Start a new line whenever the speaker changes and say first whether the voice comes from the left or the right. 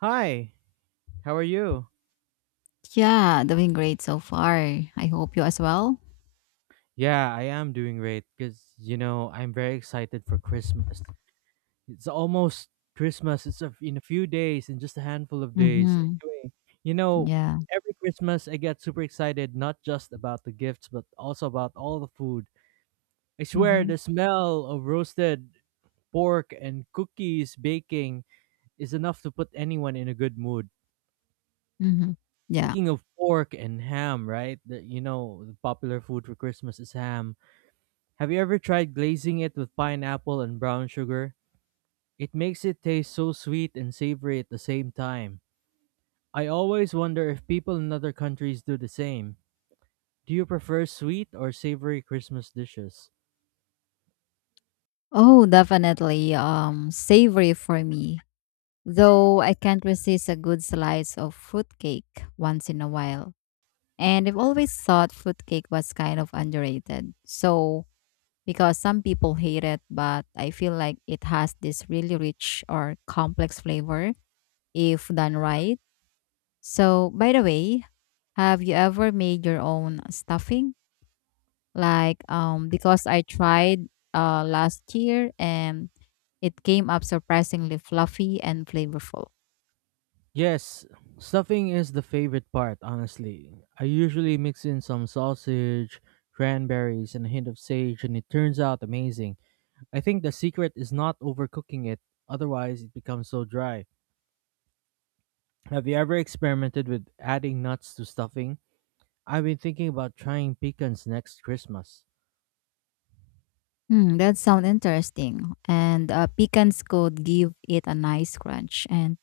right: Hi, how are you?
left: Yeah, doing great so far. I hope you as well.
right: Yeah, I am doing great because I'm very excited for Christmas. It's almost Christmas. In a few days, in just a handful of days.
left: Mm-hmm.
right: Anyway, you know,
left: Yeah.
right: every Christmas I get super excited, not just about the gifts, but also about all the food. I swear,
left: Mm-hmm.
right: the smell of roasted pork and cookies baking is enough to put anyone in a good mood.
left: Mm-hmm. Yeah.
right: Speaking of pork and ham, right? The popular food for Christmas is ham. Have you ever tried glazing it with pineapple and brown sugar? It makes it taste so sweet and savory at the same time. I always wonder if people in other countries do the same. Do you prefer sweet or savory Christmas dishes?
left: Oh, definitely. Savory for me. Though I can't resist a good slice of fruitcake once in a while. And I've always thought fruitcake was kind of underrated. So because some people hate it, but I feel like it has this really rich or complex flavor if done right. So, by the way, have you ever made your own stuffing? Like, because I tried last year and it came up surprisingly fluffy and flavorful.
right: Yes, stuffing is the favorite part, honestly. I usually mix in some sausage, cranberries, and a hint of sage, and it turns out amazing. I think the secret is not overcooking it, otherwise, it becomes so dry. Have you ever experimented with adding nuts to stuffing? I've been thinking about trying pecans next Christmas.
left: Hmm, that sounds interesting. And pecans could give it a nice crunch. And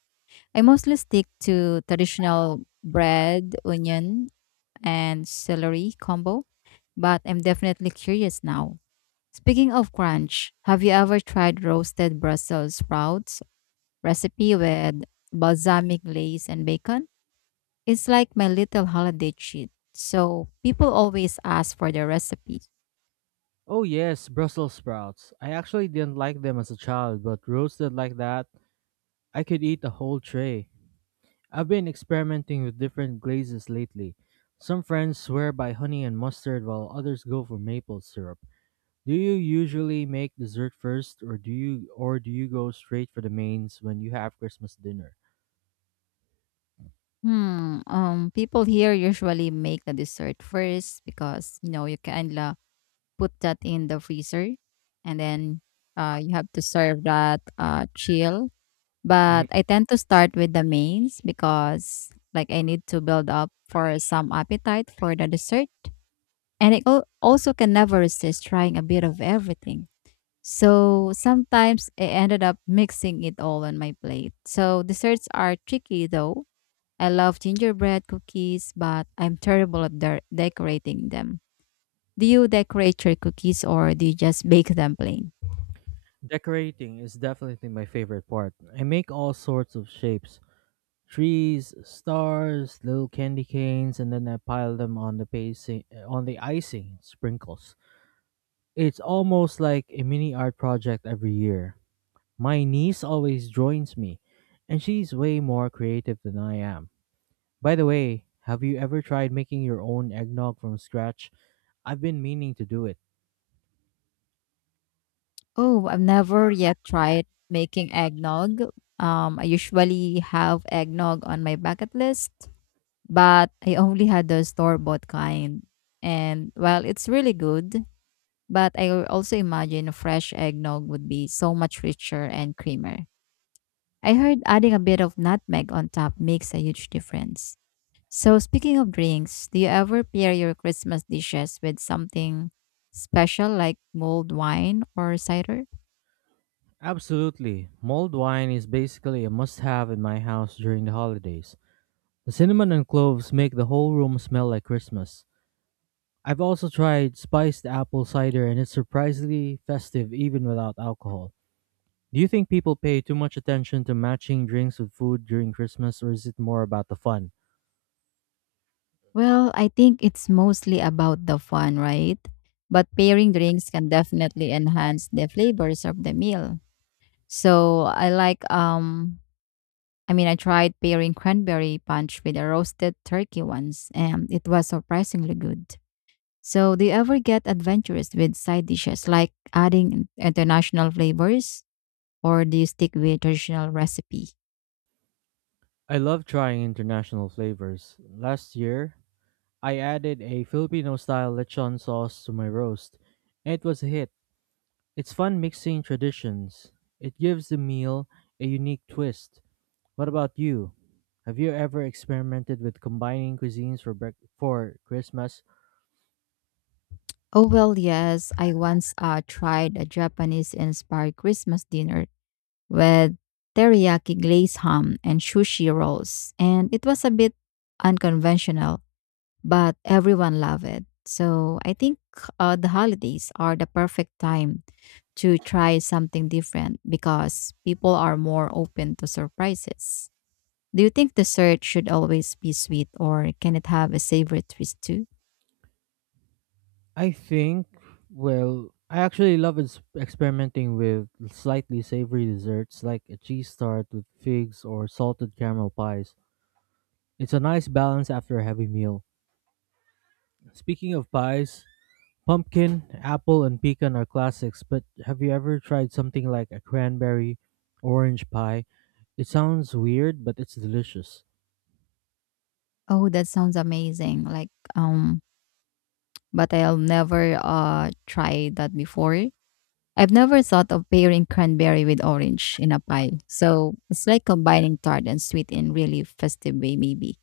left: I mostly stick to traditional bread, onion, and celery combo, but I'm definitely curious now. Speaking of crunch, have you ever tried roasted Brussels sprouts recipe with balsamic glaze and bacon? It's like my little holiday treat. So people always ask for the recipe.
right: Oh yes, Brussels sprouts. I actually didn't like them as a child, but roasted like that, I could eat a whole tray. I've been experimenting with different glazes lately. Some friends swear by honey and mustard while others go for maple syrup. Do you usually make dessert first or do you go straight for the mains when you have Christmas dinner?
left: Hmm. People here usually make the dessert first because you know you can put that in the freezer and then you have to serve that chill.
right: Mm,
left: But I tend to start with the mains because like I need to build up for some appetite for the dessert. And I also can never resist trying a bit of everything. So sometimes I ended up mixing it all on my plate. So desserts are tricky though. I love gingerbread cookies, but I'm terrible at decorating them. Do you decorate your cookies or do you just bake them plain?
right: Decorating is definitely my favorite part. I make all sorts of shapes, trees, stars, little candy canes, and then I pile them on the icing sprinkles. It's almost like a mini art project every year. My niece always joins me, and she's way more creative than I am. By the way, have you ever tried making your own eggnog from scratch? I've been meaning to do it.
left: Oh, I've never yet tried making eggnog. I usually have eggnog on my bucket list, but I only had the store bought kind. And well, it's really good, but I also imagine a fresh eggnog would be so much richer and creamier. I heard adding a bit of nutmeg on top makes a huge difference. So, speaking of drinks, do you ever pair your Christmas dishes with something special like mulled wine or cider?
right: Absolutely. Mulled wine is basically a must have in my house during the holidays. The cinnamon and cloves make the whole room smell like Christmas. I've also tried spiced apple cider, and it's surprisingly festive even without alcohol. Do you think people pay too much attention to matching drinks with food during Christmas, or is it more about the fun?
left: Well, I think it's mostly about the fun, right? But pairing drinks can definitely enhance the flavors of the meal. So, I like I mean, I tried pairing cranberry punch with a roasted turkey once, and it was surprisingly good. So, do you ever get adventurous with side dishes like adding international flavors, or do you stick with traditional recipe?
right: I love trying international flavors. Last year, I added a Filipino style lechon sauce to my roast, and it was a hit. It's fun mixing traditions, it gives the meal a unique twist. What about you? Have you ever experimented with combining cuisines for Christmas?
left: Oh, well, yes. I once tried a Japanese inspired Christmas dinner with teriyaki glazed ham and sushi rolls, and it was a bit unconventional but everyone loved it. So I think the holidays are the perfect time to try something different because people are more open to surprises. Do you think the search should always be sweet or can it have a savory twist too?
right: I think, well, I actually love experimenting with slightly savory desserts like a cheese tart with figs or salted caramel pies. It's a nice balance after a heavy meal. Speaking of pies, pumpkin, apple, and pecan are classics, but have you ever tried something like a cranberry orange pie? It sounds weird, but it's delicious.
left: Oh, that sounds amazing. Like um but I'll never try that before. I've never thought of pairing cranberry with orange in a pie. So it's like combining tart and sweet in really festive way maybe.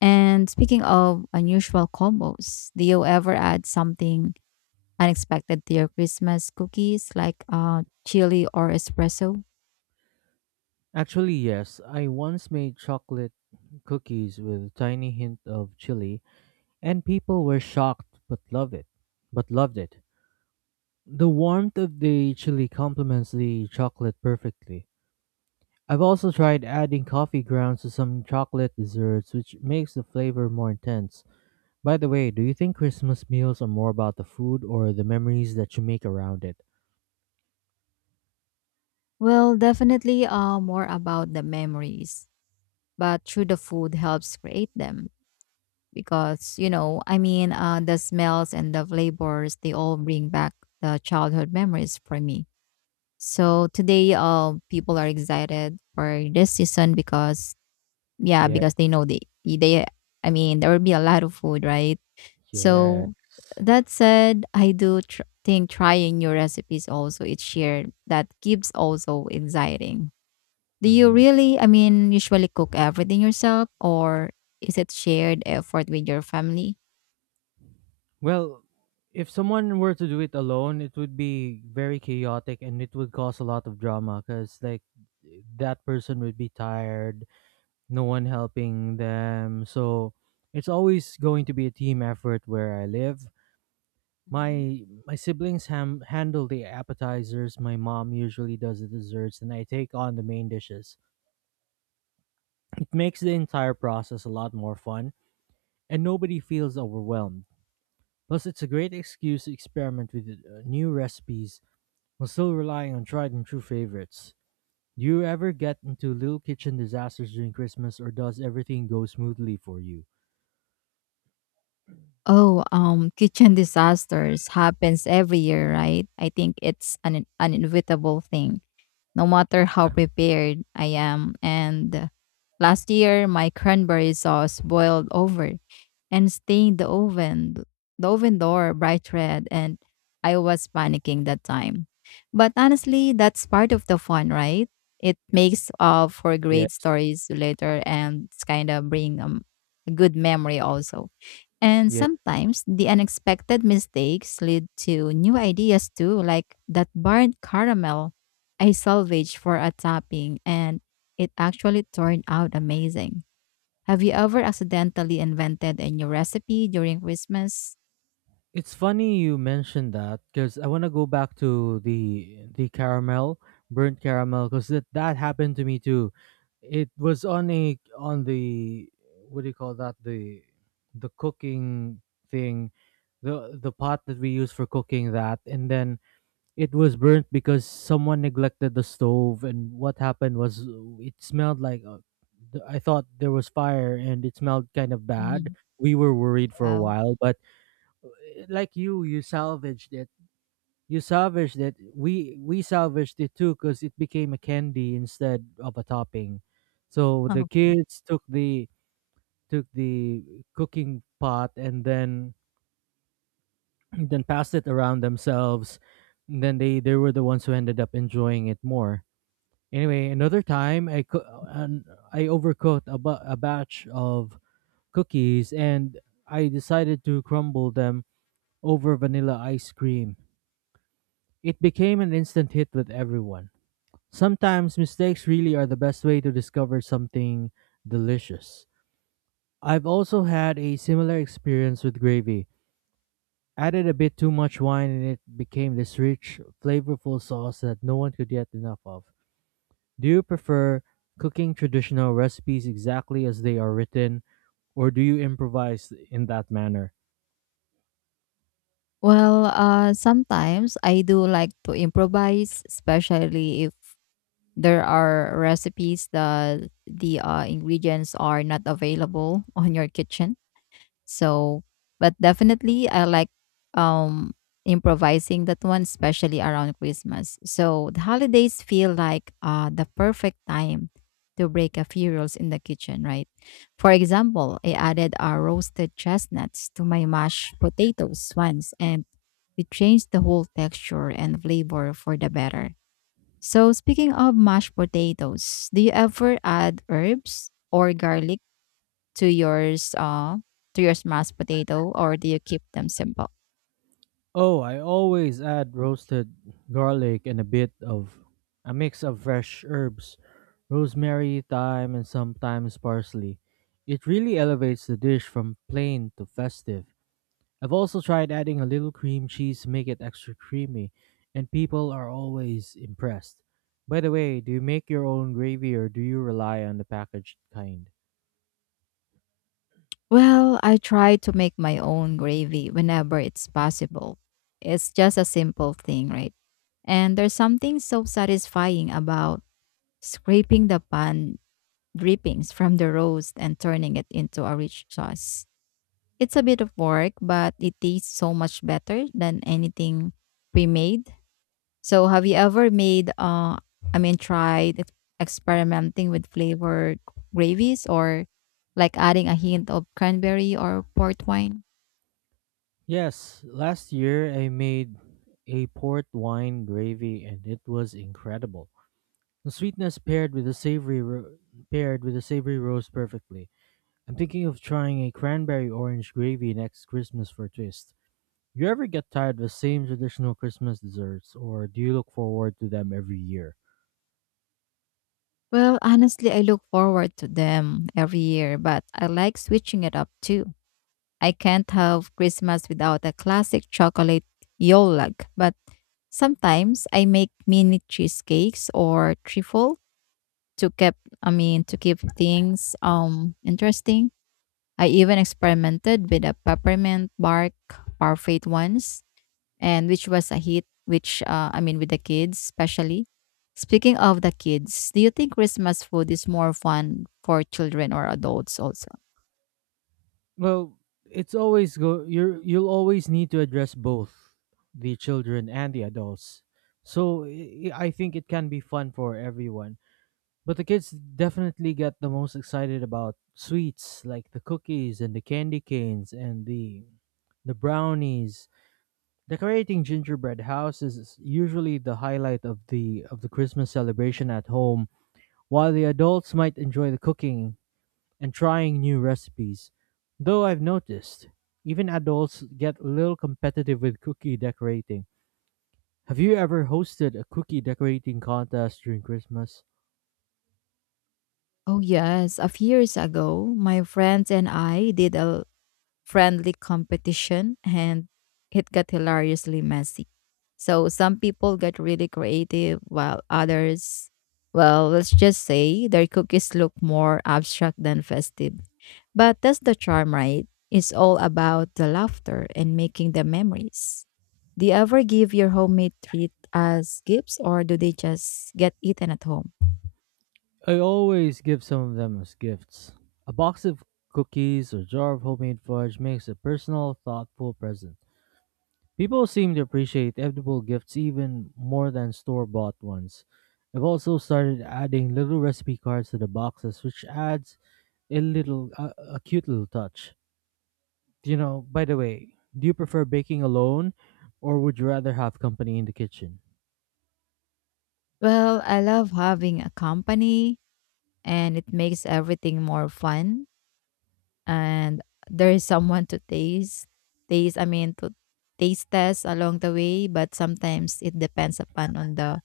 left: And speaking of unusual combos, do you ever add something unexpected to your Christmas cookies like chili or espresso?
right: Actually, yes, I once made chocolate cookies with a tiny hint of chili and people were shocked but loved it. But loved it. The warmth of the chili complements the chocolate perfectly. I've also tried adding coffee grounds to some chocolate desserts, which makes the flavor more intense. By the way, do you think Christmas meals are more about the food or the memories that you make around it?
left: Well, definitely more about the memories, but through the food helps create them because, you know, I mean, the smells and the flavors, they all bring back the childhood memories for me. So today, people are excited for this season because yeah,
right: Yeah,
left: because they know they I mean, there will be a lot of food, right?
right: yes.
left: So that said, I do think trying new recipes also each year that keeps also exciting. Do you
right: hmm
left: really, I mean, usually cook everything yourself or is it shared effort with your family?
right: Well, if someone were to do it alone, it would be very chaotic, and it would cause a lot of drama because, like, that person would be tired, no one helping them. So it's always going to be a team effort where I live.
left: Hmm.
right: My siblings handle the appetizers. My mom usually does the desserts, and I take on the main dishes. It makes the entire process a lot more fun, and nobody feels overwhelmed. Plus, it's a great excuse to experiment with new recipes while still relying on tried and true favorites. Do you ever get into little kitchen disasters during Christmas, or does everything go smoothly for you?
left: Oh, kitchen disasters happens every year, right? I think it's an inevitable thing, no matter how prepared I am. And last year, my cranberry sauce boiled over and stained the oven door bright red, and I was panicking that time. But honestly, that's part of the fun, right? It makes for great
right: Yes.
left: stories later and it's kind of bring a good memory also. And
right: Yes.
left: sometimes the unexpected mistakes lead to new ideas too, like that burnt caramel I salvaged for a topping and it actually turned out amazing. Have you ever accidentally invented a new recipe during Christmas?
right: It's funny you mentioned that because I want to go back to the caramel, burnt caramel, because that happened to me too. It was on the, what do you call that, the cooking thing, the pot that we use for cooking that, and then it was burnt because someone neglected the stove, and what happened was, it smelled like I thought there was fire, and it smelled kind of bad.
left: Mhm.
right: We were worried for a
left: Yeah.
right: while, but like, you salvaged it, we salvaged it too, because it became a candy instead of a topping. So the
left: Okay.
right: kids took the cooking pot, and then then passed it around themselves, and then they were the ones who ended up enjoying it more. Anyway, another time, I co- and I overcooked a batch of cookies, and I decided to crumble them over vanilla ice cream. It became an instant hit with everyone. Sometimes mistakes really are the best way to discover something delicious. I've also had a similar experience with gravy. Added a bit too much wine, and it became this rich, flavorful sauce that no one could get enough of. Do you prefer cooking traditional recipes exactly as they are written, or do you improvise in that manner?
left: Well, sometimes I do like to improvise, especially if there are recipes that the ingredients are not available on your kitchen. So, but definitely I like um improvising that one especially around Christmas. So, the holidays feel like the perfect time to break a few rules in the kitchen, right? For example, I added roasted chestnuts to my mashed potatoes once and it changed the whole texture and flavor for the better. So, speaking of mashed potatoes, do you ever add herbs or garlic to yours to your mashed potato or do you keep them simple?
right: Oh, I always add roasted garlic and a bit of a mix of fresh herbs, rosemary, thyme, and sometimes parsley. It really elevates the dish from plain to festive. I've also tried adding a little cream cheese to make it extra creamy, and people are always impressed. By the way, do you make your own gravy or do you rely on the packaged kind?
left: Well, I try to make my own gravy whenever it's possible. It's just a simple thing, right? And there's something so satisfying about scraping the pan drippings from the roast and turning it into a rich sauce. It's a bit of work, but it tastes so much better than anything pre-made. So, have you ever made, I mean, tried experimenting with flavored gravies or like adding a hint of cranberry or port wine?
right: Yes, last year I made a port wine gravy, and it was incredible. The sweetness paired with the savory roast, perfectly. I'm thinking of trying a cranberry orange gravy next Christmas for a twist. You ever get tired of the same traditional Christmas desserts, or do you look forward to them every year?
left: Well, honestly, I look forward to them every year, but I like switching it up too. I can't have Christmas without a classic chocolate yolag, but sometimes I make mini cheesecakes or trifle to keep, I mean, to keep things interesting. I even experimented with a peppermint bark parfait once, and which was a hit. Which I mean, with the kids especially. Speaking of the kids, do you think Christmas food is more fun for children or adults also?
right: Well, it's always go. You you'll always need to address both the children and the adults. So I think it can be fun for everyone. But the kids definitely get the most excited about sweets like the cookies and the candy canes and the brownies. Decorating gingerbread houses is usually the highlight of the Christmas celebration at home, while the adults might enjoy the cooking and trying new recipes. Though I've noticed, even adults get a little competitive with cookie decorating. Have you ever hosted a cookie decorating contest during Christmas?
left: Oh yes, a few years ago, my friends and I did a friendly competition and it got hilariously messy. So some people got really creative while others, well, let's just say their cookies look more abstract than festive. But that's the charm, right? It's all about the laughter and making the memories. Do you ever give your homemade treat as gifts or do they just get eaten at home?
right: I always give some of them as gifts. A box of cookies or jar of homemade fudge makes a personal, thoughtful present. People seem to appreciate edible gifts even more than store bought ones. I've also started adding little recipe cards to the boxes, which adds a cute little touch. You know, by the way, do you prefer baking alone or would you rather have company in the kitchen?
left: Well, I love having a company and it makes everything more fun and there is someone to taste taste I mean to taste test along the way, but sometimes it depends upon on the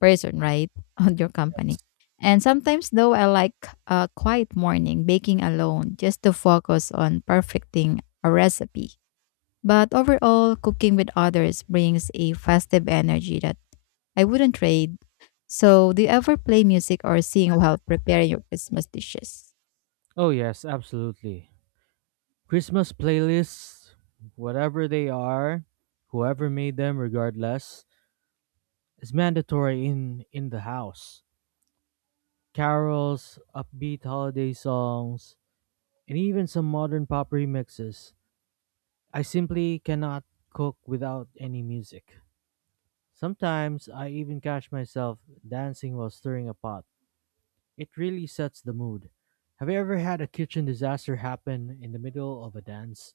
left: person, right? On your company. And sometimes though, I like a quiet morning baking alone just to focus on perfecting a recipe. But overall, cooking with others brings a festive energy that I wouldn't trade. So do you ever play music or sing while preparing your Christmas dishes?
right: Oh, yes, absolutely. Christmas playlists, whatever they are, whoever made them, regardless, is mandatory in the house. Carols, upbeat holiday songs, and even some modern pop remixes. I simply cannot cook without any music. Sometimes I even catch myself dancing while stirring a pot. It really sets the mood. Have you ever had a kitchen disaster happen in the middle of a dance?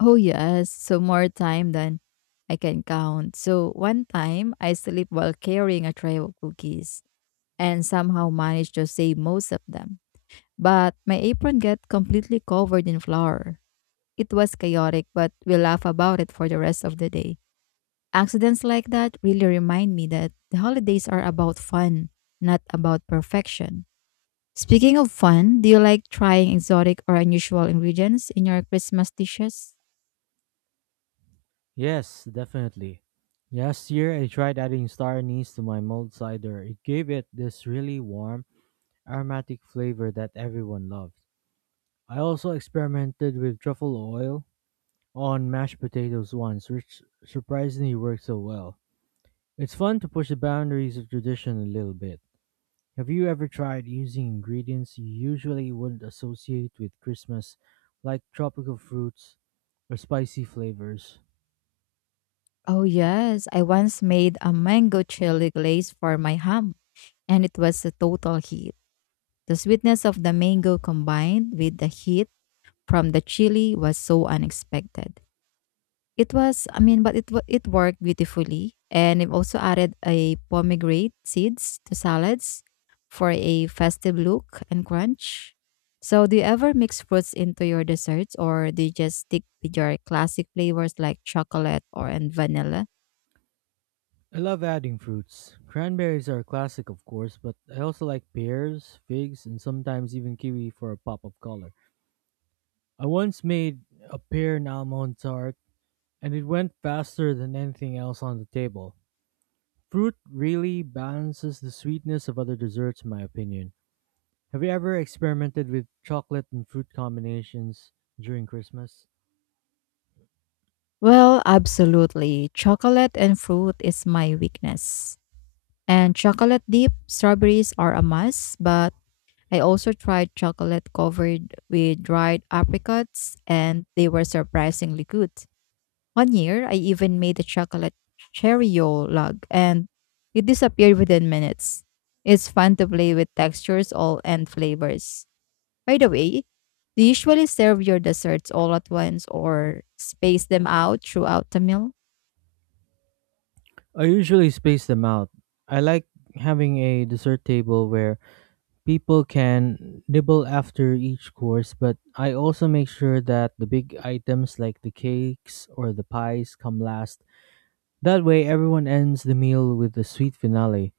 left: Oh, yes. So more time than I can count. So one time I sleep while carrying a tray of cookies and somehow managed to save most of them. But my apron got completely covered in flour. It was chaotic, but we laugh about it for the rest of the day. Accidents like that really remind me that the holidays are about fun, not about perfection. Speaking of fun, do you like trying exotic or unusual ingredients in your Christmas dishes?
right: Yes, definitely. Last year, I tried adding star anise to my mulled cider. It gave it this really warm, aromatic flavor that everyone loved. I also experimented with truffle oil on mashed potatoes once, which surprisingly worked so well. It's fun to push the boundaries of tradition a little bit. Have you ever tried using ingredients you usually wouldn't associate with Christmas, like tropical fruits or spicy flavors?
left: Oh, yes. I once made a mango chili glaze for my ham, and it was a total hit. The sweetness of the mango combined with the heat from the chili was so unexpected. It was, I mean, but it worked beautifully, and I've also added a pomegranate seeds to salads for a festive look and crunch. So, do you ever mix fruits into your desserts, or do you just stick with your classic flavors like chocolate or and vanilla?
right: I love adding fruits. Cranberries are a classic, of course, but I also like pears, figs, and sometimes even kiwi for a pop of color. I once made a pear and almond tart, and it went faster than anything else on the table. Fruit really balances the sweetness of other desserts, in my opinion. Have you ever experimented with chocolate and fruit combinations during Christmas?
left: Well, absolutely. Chocolate and fruit is my weakness. And chocolate dip, strawberries are a must, but I also tried chocolate covered with dried apricots and they were surprisingly good. One year, I even made a chocolate cheerio log and it disappeared within minutes. It's fun to play with textures all and flavors. By the way, do you usually serve your desserts all at once or space them out throughout the meal?
right: I usually space them out. I like having a dessert table where people can nibble after each course, but I also make sure that the big items like the cakes or the pies come last. That way, everyone ends the meal with a sweet finale.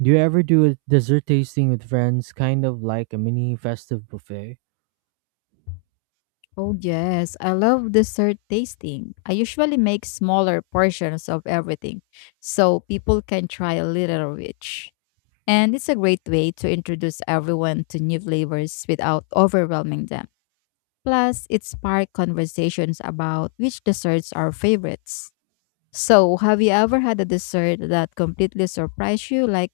right: Do you ever do a dessert tasting with friends, kind of like a mini festive buffet?
left: Oh yes, I love dessert tasting. I usually make smaller portions of everything so people can try a little of each. And it's a great way to introduce everyone to new flavors without overwhelming them. Plus, it sparks conversations about which desserts are favorites. So, have you ever had a dessert that completely surprised you, like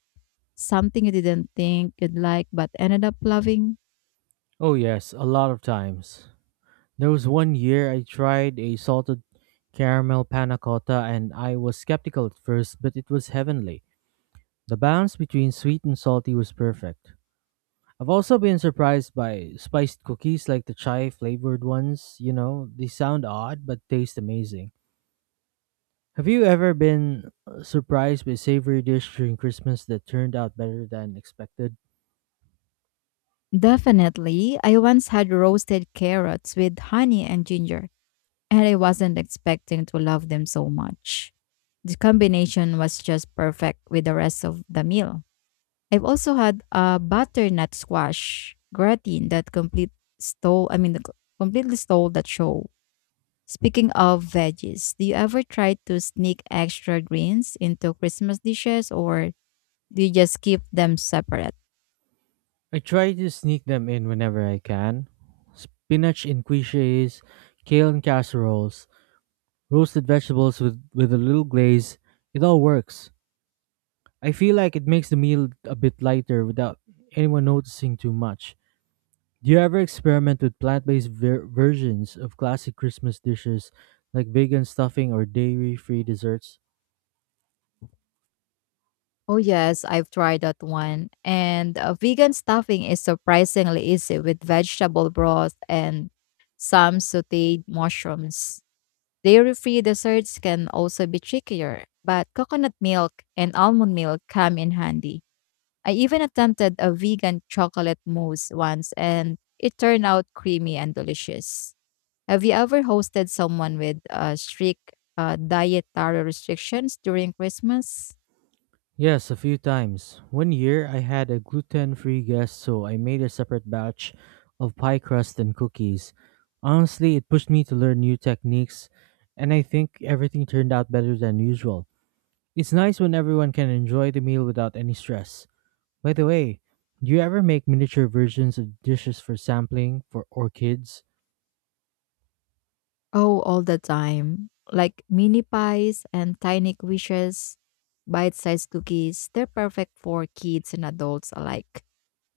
left: something you didn't think you'd like but ended up loving?
right: Oh, yes, a lot of times. There was one year I tried a salted caramel panna cotta, and I was skeptical at first, but it was heavenly. The balance between sweet and salty was perfect. I've also been surprised by spiced cookies like the chai flavored ones. You know, they sound odd but taste amazing. Have you ever been surprised by a savory dish during Christmas that turned out better than expected?
left: Definitely. I once had roasted carrots with honey and ginger, and I wasn't expecting to love them so much. The combination was just perfect with the rest of the meal. I've also had a butternut squash gratin that complete stole, I mean, the co- completely stole that show. Speaking of veggies, do you ever try to sneak extra greens into Christmas dishes or do you just keep them separate?
right: I try to sneak them in whenever I can. Spinach in quiches, kale in casseroles, roasted vegetables with a little glaze. It all works. I feel like it makes the meal a bit lighter without anyone noticing too much. Do you ever experiment with plant based versions of classic Christmas dishes like vegan stuffing or dairy free desserts?
left: Oh yes, I've tried that one. And vegan stuffing is surprisingly easy with vegetable broth and some sautéed mushrooms. Dairy-free desserts can also be trickier, but coconut milk and almond milk come in handy. I even attempted a vegan chocolate mousse once and it turned out creamy and delicious. Have you ever hosted someone with strict dietary restrictions during Christmas?
right: Yes, a few times. One year I had a gluten free guest, so I made a separate batch of pie crust and cookies. Honestly, it pushed me to learn new techniques, and I think everything turned out better than usual. It's nice when everyone can enjoy the meal without any stress. By the way, do you ever make miniature versions of dishes for sampling for or kids?
left: Oh, all the time. Like mini pies and tiny quiches, bite sized cookies. They're perfect for kids and adults alike.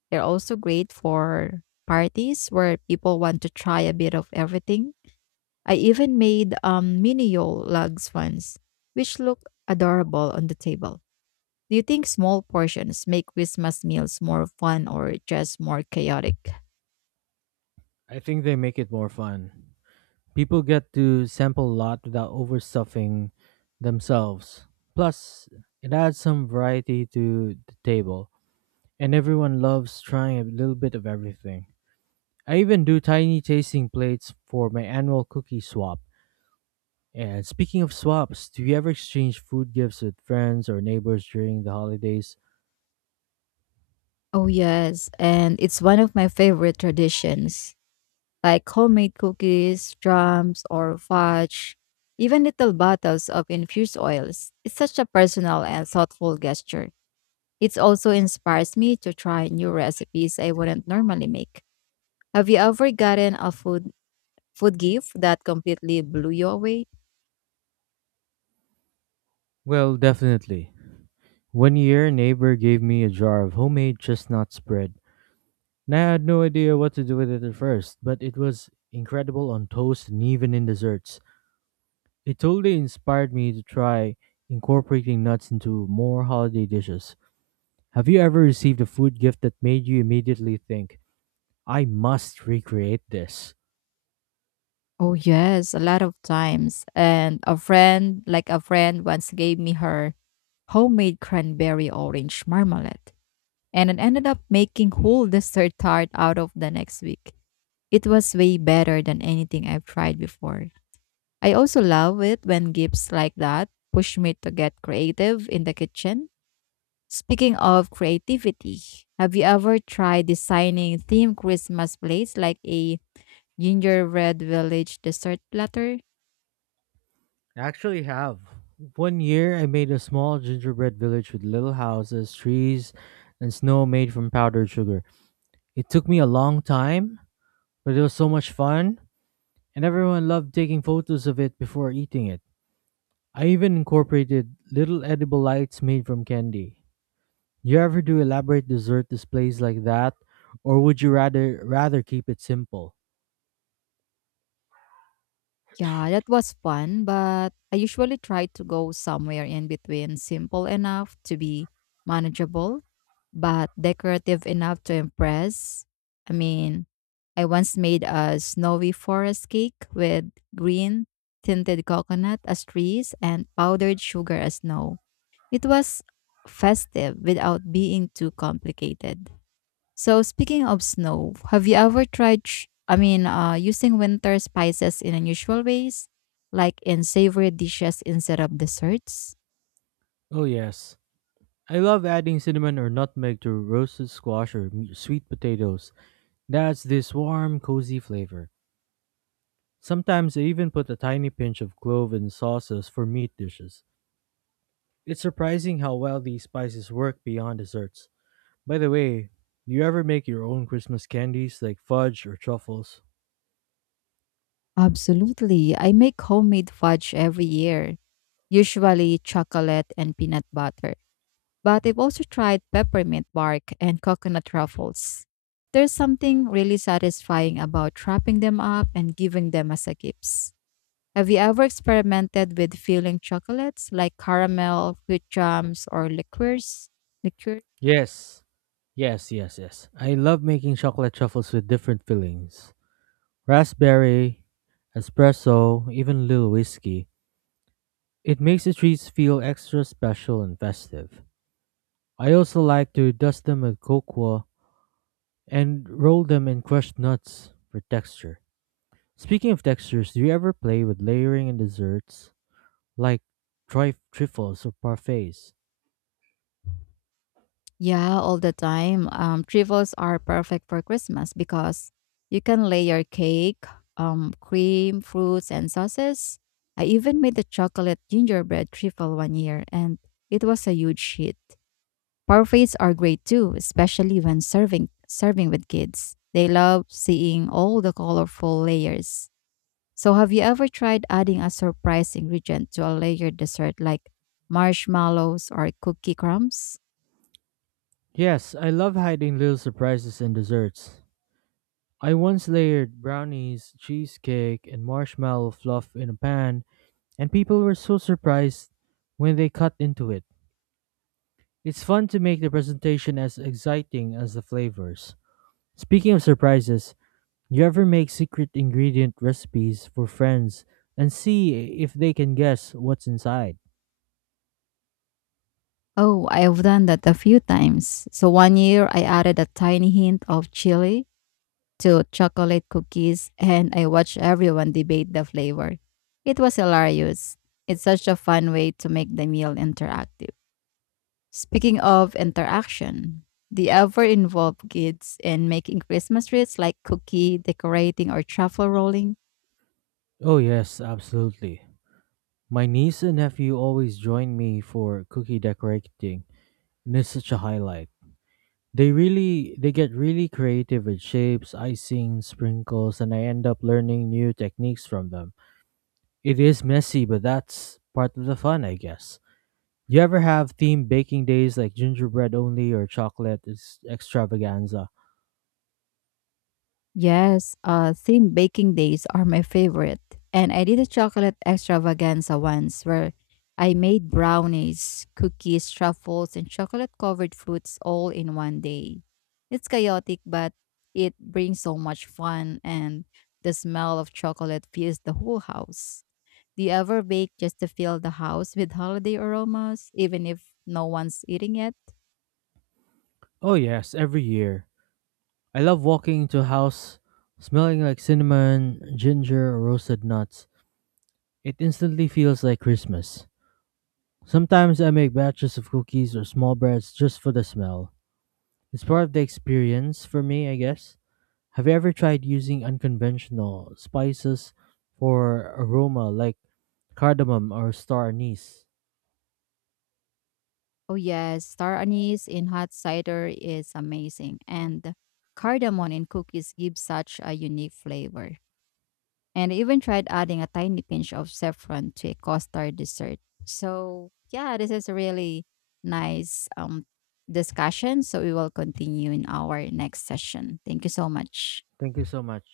left: They're also great for parties where people want to try a bit of everything. I even made mini yol lugs once, which look adorable on the table. Do you think small portions make Christmas meals more fun or just more chaotic?
right: I think they make it more fun. People get to sample a lot without overstuffing themselves. Plus, it adds some variety to the table, and everyone loves trying a little bit of everything. I even do tiny tasting plates for my annual cookie swap. And speaking of swaps, do you ever exchange food gifts with friends or neighbors during the holidays?
left: Oh, yes. And it's one of my favorite traditions. Like homemade cookies, drums, or fudge, even little bottles of infused oils. It's such a personal and thoughtful gesture. It also inspires me to try new recipes I wouldn't normally make. Have you ever gotten a food gift that completely blew you away?
right: Well, definitely. One year, a neighbor gave me a jar of homemade chestnut spread, and I had no idea what to do with it at first, but it was incredible on toast and even in desserts. It totally inspired me to try incorporating nuts into more holiday dishes. Have you ever received a food gift that made you immediately think, I must recreate this?
left: Oh yes, a lot of times. And a friend once gave me her homemade cranberry orange marmalade. And it ended up making whole dessert tart out of the next week. It was way better than anything I've tried before. I also love it when gifts like that push me to get creative in the kitchen. Speaking of creativity, have you ever tried designing themed Christmas plates like a gingerbread village dessert platter?
right: I actually have. One year, I made a small gingerbread village with little houses, trees, and snow made from powdered sugar. It took me a long time, but it was so much fun, and everyone loved taking photos of it before eating it. I even incorporated little edible lights made from candy. Do you ever do elaborate dessert displays like that, or would you rather keep it simple?
left: Yeah, that was fun, but I usually try to go somewhere in between simple enough to be manageable, but decorative enough to impress. I mean, I once made a snowy forest cake with green tinted coconut as trees and powdered sugar as snow. It was festive without being too complicated. So speaking of snow, have you ever tried, using winter spices in unusual ways, like in savory dishes instead of desserts?
right: Oh yes, I love adding cinnamon or nutmeg to roasted squash or sweet potatoes. That's this warm, cozy flavor. Sometimes I even put a tiny pinch of clove in sauces for meat dishes. It's surprising how well these spices work beyond desserts. By the way, do you ever make your own Christmas candies like fudge or truffles?
left: Absolutely. I make homemade fudge every year, usually chocolate and peanut butter. But I've also tried peppermint bark and coconut ruffles. There's something really satisfying about wrapping them up and giving them as a gifts. Have you ever experimented with filling chocolates like caramel, fruit jams, or liqueurs? Liqueur?
right: Yes. Yes, yes, yes. I love making chocolate truffles with different fillings. Raspberry, espresso, even little whiskey. It makes the treats feel extra special and festive. I also like to dust them with cocoa and roll them in crushed nuts for texture. Speaking of textures, do you ever play with layering in desserts like trifles or parfaits?
left: Yeah, all the time. Trifles are perfect for Christmas because you can layer cake, cream, fruits, and sauces. I even made a chocolate gingerbread trifle one year, and it was a huge hit. Parfaits are great too, especially when serving with kids. They love seeing all the colorful layers. So, have you ever tried adding a surprise ingredient to a layered dessert like marshmallows or cookie crumbs?
right: Yes, I love hiding little surprises in desserts. I once layered brownies, cheesecake, and marshmallow fluff in a pan, and people were so surprised when they cut into it. It's fun to make the presentation as exciting as the flavors. Speaking of surprises, you ever make secret ingredient recipes for friends and see if they can guess what's inside?
left: Oh, I've done that a few times. So, one year I added a tiny hint of chili to chocolate cookies and I watched everyone debate the flavor. It was hilarious. It's such a fun way to make the meal interactive. Speaking of interaction, do you ever involve kids in making Christmas trees like cookie decorating or truffle rolling?
right: Oh, yes, absolutely. My niece and nephew always join me for cookie decorating, and it's such a highlight. They get really creative with shapes, icing, sprinkles, and I end up learning new techniques from them. It is messy, but that's part of the fun, I guess. You ever have themed baking days like gingerbread only or chocolate is extravaganza?
left: Yes, theme baking days are my favorite. And I did a chocolate extravaganza once where I made brownies, cookies, truffles, and chocolate covered fruits all in one day. It's chaotic, but it brings so much fun, and the smell of chocolate fills the whole house. Do you ever bake just to fill the house with holiday aromas, even if no one's eating it?
right: Oh yes, every year. I love walking into a house smelling like cinnamon, ginger, or roasted nuts. It instantly feels like Christmas. Sometimes I make batches of cookies or small breads just for the smell. It's part of the experience for me, I guess. Have you ever tried using unconventional spices for aroma like cardamom or star anise?
left: Oh yes, star anise in hot cider is amazing, and cardamom in cookies gives such a unique flavor. And I even tried adding a tiny pinch of saffron to a custard dessert. So yeah, this is a really nice discussion. So we will continue in our next session. Thank you so much.
right: Thank you so much.